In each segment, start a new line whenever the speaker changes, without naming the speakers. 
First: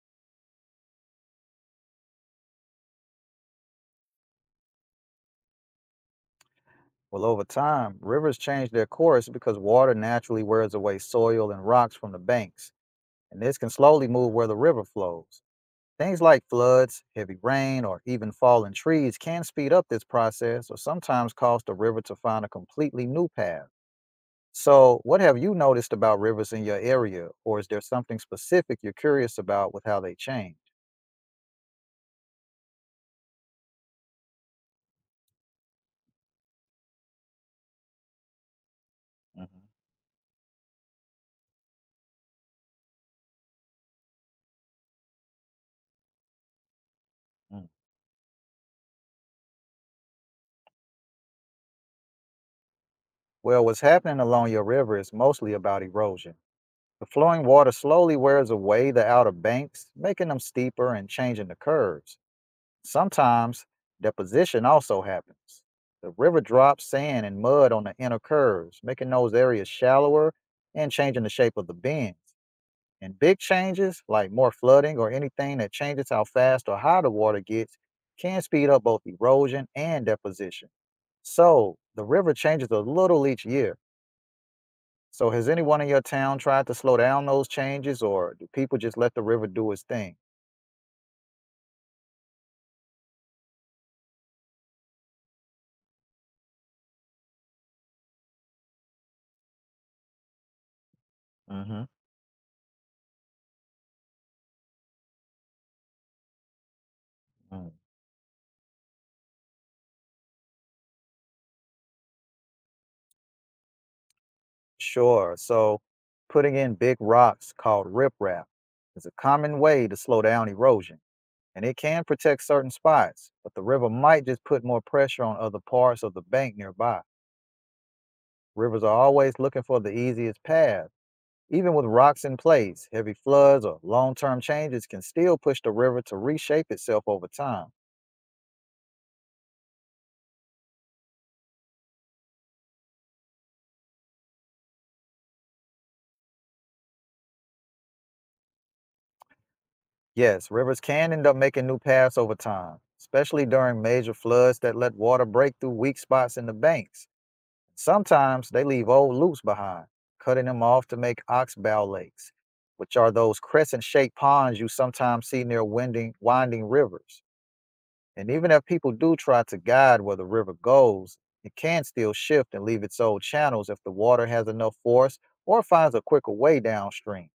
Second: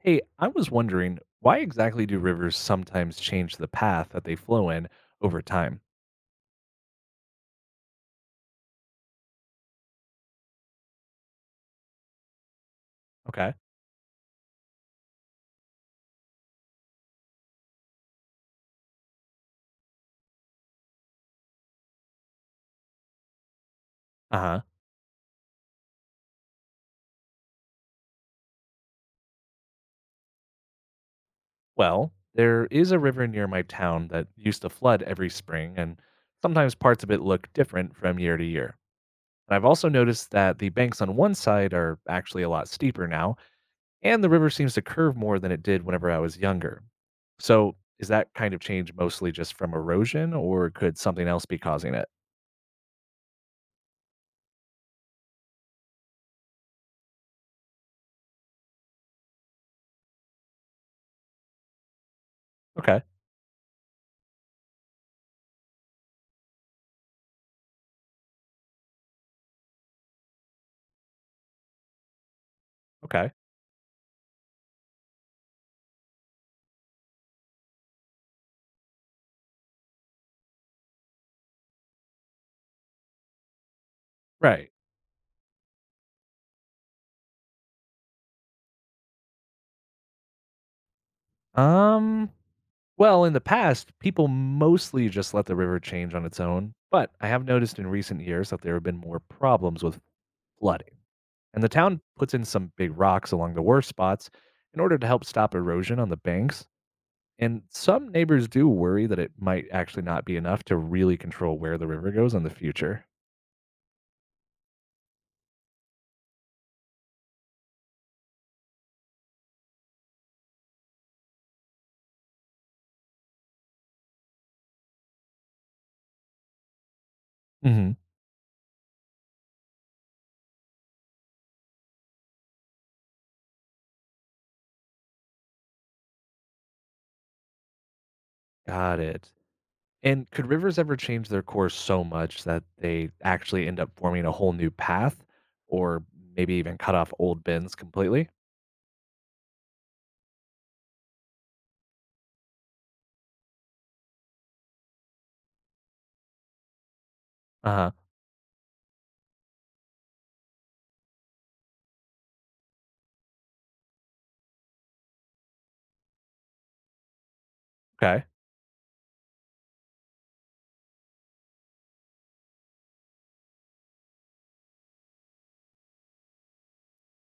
Hey, I was wondering why exactly do rivers sometimes change the path that they flow in over time?
Well, over time, rivers change their course because water naturally wears away soil and rocks from the banks, and
Okay.
this can slowly move where the river flows. Things like floods, heavy rain, or even fallen trees can speed up this process or sometimes cause the river to find a completely new path.
Uh huh.
So, what have you noticed about rivers in your area, or is there something specific you're curious about with how they change?
Well, there is a river near my town that used to flood every spring, and sometimes parts of it look different from year to year. And
Mhm.
I've also noticed that the banks on one side are actually a lot steeper now, and the river seems to curve more than it did whenever I was younger.
mm
So, is that kind of change mostly just from erosion, or could something else be causing it?
Well, what's happening along your river is mostly about erosion. The flowing water slowly wears away the outer banks, making them steeper and changing the curves.
Okay.
Sometimes deposition also happens. The river drops sand and mud on the inner curves, making those areas shallower and changing the shape of the bends. And
Okay.
big changes, like more flooding or anything that changes how fast or high the water gets, can speed up both erosion and deposition. So the river changes a little each year,
Right.
so has anyone in your town tried to slow down those changes, or do people just let the river do its thing?
Um. Well, in the past, people mostly just let the river change on its own, but I have noticed in recent years that there have been more problems with flooding. And the
hmm
town puts in some big rocks along the worst spots in order to help stop erosion on the banks. And
Mm.
some neighbors do worry that it might actually not be enough to really control where the river goes in the future.
Sure. So putting in big rocks called riprap is a common way to slow down erosion, and it can protect certain spots, but the river might just put more pressure on other parts of the bank nearby.
Hmm.
Rivers are always looking for the easiest path. Even with rocks in place, heavy floods or long term changes can still push the river to reshape itself over time.
Got it. And could rivers ever change their course so much that they actually end up forming a whole new path or maybe even cut off old bends completely?
Yes, rivers can end up making new paths over time, especially during major floods that let water break through weak spots in the banks.
Uh huh.
Sometimes they leave old loops behind, cutting them off to make oxbow lakes, which are those crescent shaped ponds you sometimes see near winding, winding rivers.
Okay.
And even if people do try to guide where the river goes, it can still shift and leave its old channels if the water has enough force or finds a quicker way downstream.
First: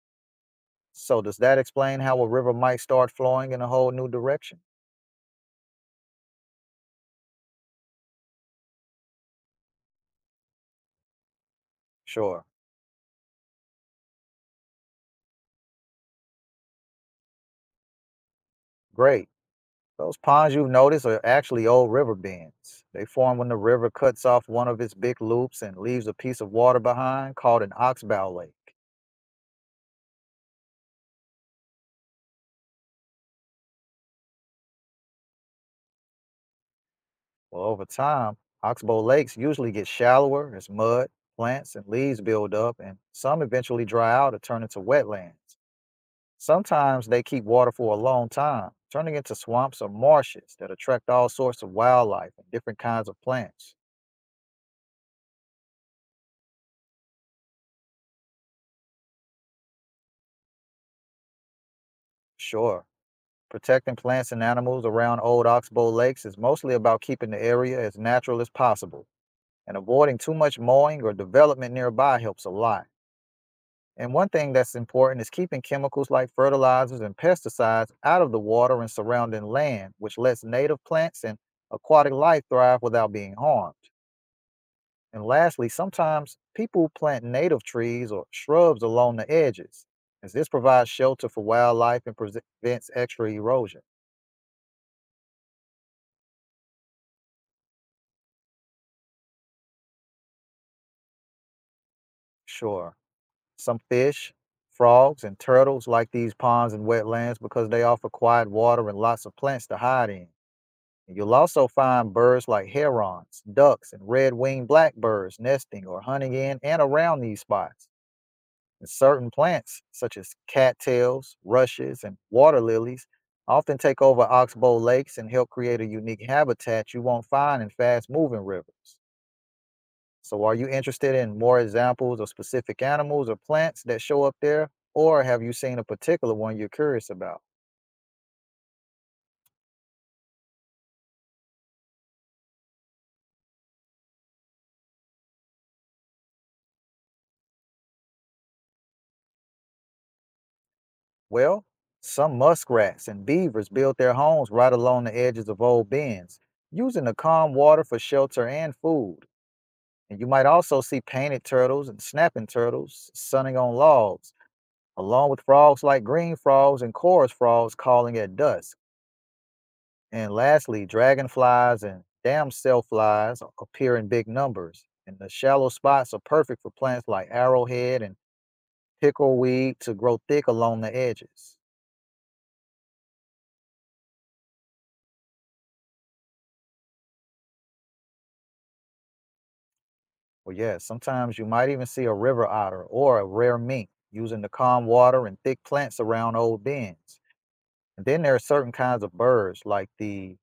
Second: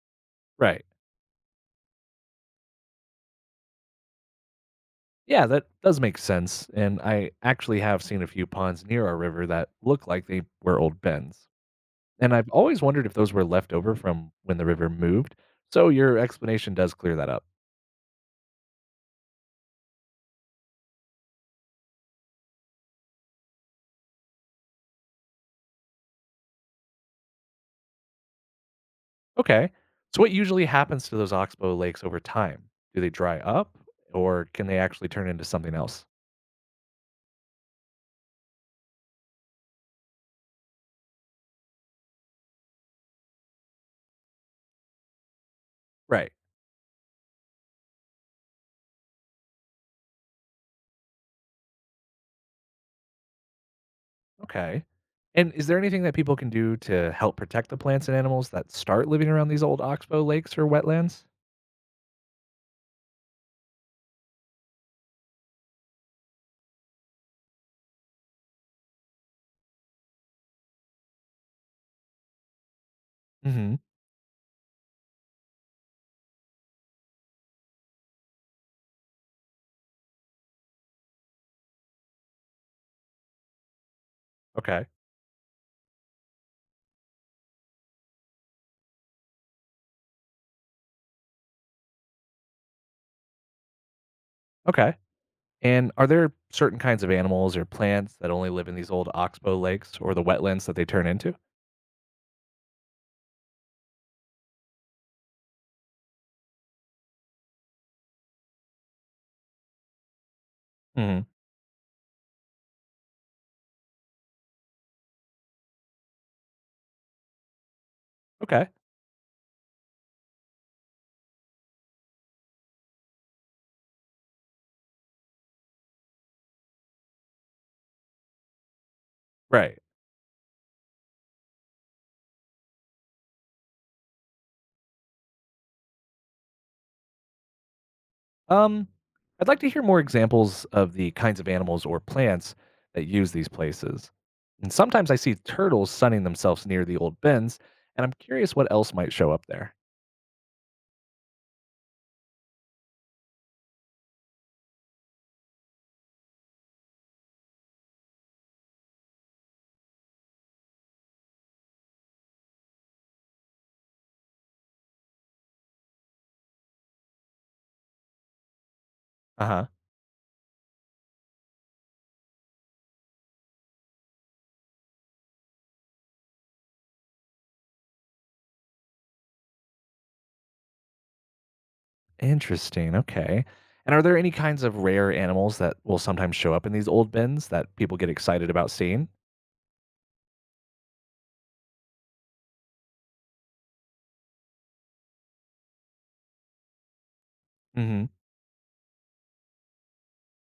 Right.
So does that explain how a river might start flowing in a whole new direction?
Yeah, that does make sense. And I actually have seen a few ponds near our river that look like they were old bends. And
Sure.
I've always wondered if those were left over from when the river moved. So your explanation does clear that up.
Great. Those ponds you've noticed are actually old river bends. They form when the river cuts off one of its big loops and leaves a piece of water behind called an oxbow lake.
Okay. So what usually happens to those oxbow lakes over time? Do they dry up or can they actually turn into something else?
Well, over time, oxbow lakes usually get shallower as mud, plants, and leaves build up, and some eventually dry out or turn into wetlands.
Right.
Sometimes they keep water for a long time, turning into swamps or marshes that attract all sorts of wildlife and different kinds of plants.
Okay. And is there anything that people can do to help protect the plants and animals that start living around these old oxbow lakes or wetlands?
Sure, protecting plants and animals around old oxbow lakes is mostly about keeping the area as natural as possible, and avoiding too much mowing or development nearby helps a lot.
Mhm.
And one thing that's important is keeping chemicals like fertilizers and pesticides out of the water and surrounding land, which lets native plants and aquatic life thrive without being harmed.
Okay.
And lastly, sometimes people plant native trees or shrubs along the edges, as this provides shelter for wildlife and prevents extra erosion.
Okay. And are there certain kinds of animals or plants that only live in these old oxbow lakes or the wetlands that they turn into?
Sure, some fish, frogs, and turtles like these ponds and wetlands because they offer quiet water and lots of plants to hide in. And
Hmm.
you'll also find birds like herons, ducks, and red winged blackbirds nesting or hunting in and around these spots.
Okay.
And certain plants, such as cattails, rushes, and water lilies, often take over oxbow lakes and help create a unique habitat you won't find in fast moving rivers.
Right.
So, are you interested in more examples of specific animals or plants that show up there, or have you seen a particular one you're curious about?
Um, I'd like to hear more examples of the kinds of animals or plants that use these places. And sometimes I see turtles sunning themselves near the old bins, and I'm curious what else might show up there.
Well, some muskrats and beavers build their homes right along the edges of old bends, using the calm water for shelter and food. And you might also see painted turtles and snapping turtles sunning on logs, along with frogs like green frogs and chorus frogs calling at dusk.
Uh huh.
And lastly, dragonflies and damselflies flies appear in big numbers. And the shallow spots are perfect for plants like arrowhead and pickleweed to grow thick along the edges.
Interesting. Okay. And are there any kinds of rare animals that will sometimes show up in these old bins that people get excited about seeing?
Well, yeah, sometimes you might even see a river otter or a rare mink using the calm water and thick plants around old bends. And
Hmm.
then there are certain kinds of birds like the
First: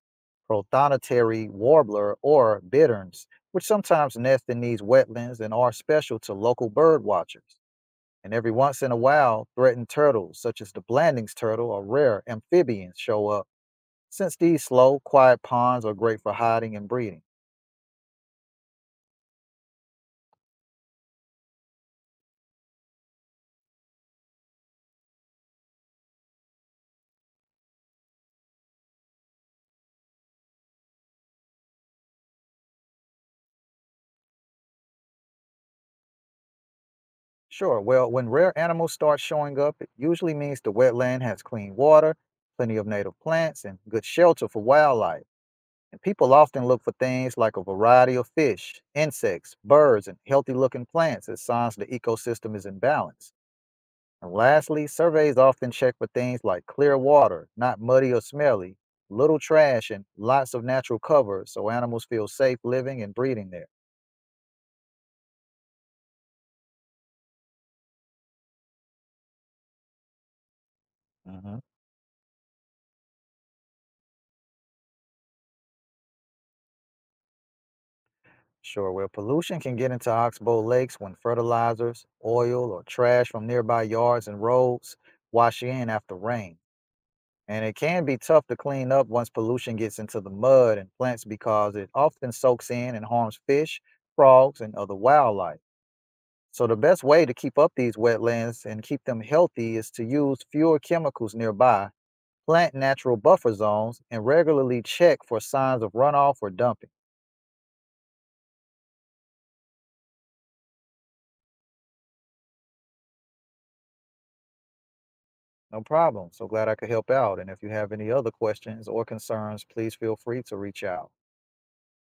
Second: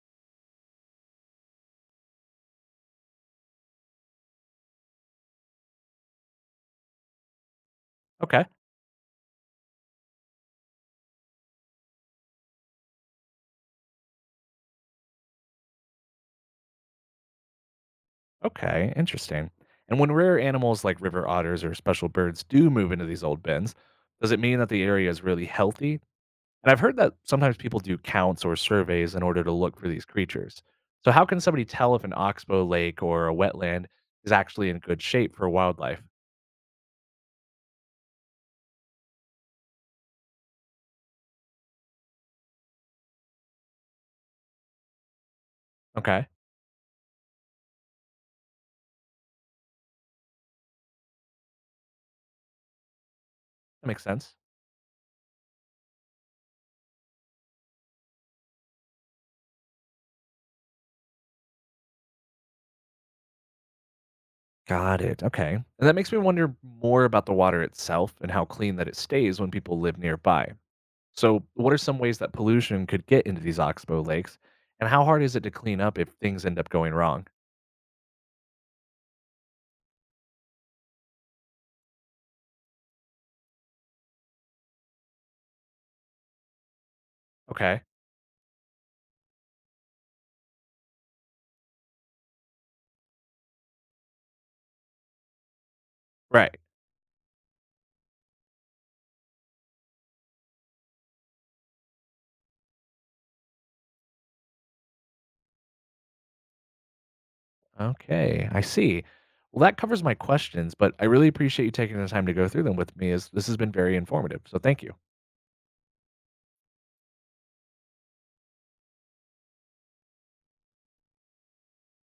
prothonotary warbler or bitterns, which sometimes nest in these wetlands and are special to local bird watchers. And
Okay.
every once in a while, threatened turtles, such as the Blandings turtle or rare amphibians, show up, since these slow, quiet ponds are great for hiding and breeding.
Okay. Interesting. And when rare animals like river otters or special birds do move into these old bins, does it mean that the area is really healthy? And I've heard that sometimes people do counts or surveys in order to look for these creatures. So, how can somebody tell if an oxbow lake or a wetland is actually in good shape for wildlife?
Sure, well, when rare animals start showing up, it usually means the wetland has clean water, plenty of native plants, and good shelter for wildlife. And
Okay.
people often look for things like a variety of fish, insects, birds, and healthy looking plants as signs the ecosystem is in balance.
That makes
And
sense.
lastly, surveys often check for things like clear water, not muddy or smelly, little trash, and lots of natural cover so animals feel safe living and breeding there.
Got it. Okay. And that makes me wonder more about the water itself and how clean that it stays when people live nearby. So,
Mhm.
what are some ways that pollution could get into these oxbow lakes? And how hard is it to clean up if things end up going wrong?
Sure, where pollution can get into oxbow lakes when fertilizers, oil, or trash from nearby yards and roads wash in after rain. And it
Okay.
can be tough to clean up once pollution gets into the mud and plants because it often soaks in and harms fish, frogs, and other wildlife.
Right.
So, the best way to keep up these wetlands and keep them healthy is to use fewer chemicals nearby, plant natural buffer zones, and regularly check for signs of runoff or dumping.
Okay. I see. Well, that covers my questions, but I really appreciate you taking the time to go through them with me as this has been very informative. So, thank you.
No problem. So glad I could help out. And if you have any other questions or concerns, please feel free to reach out.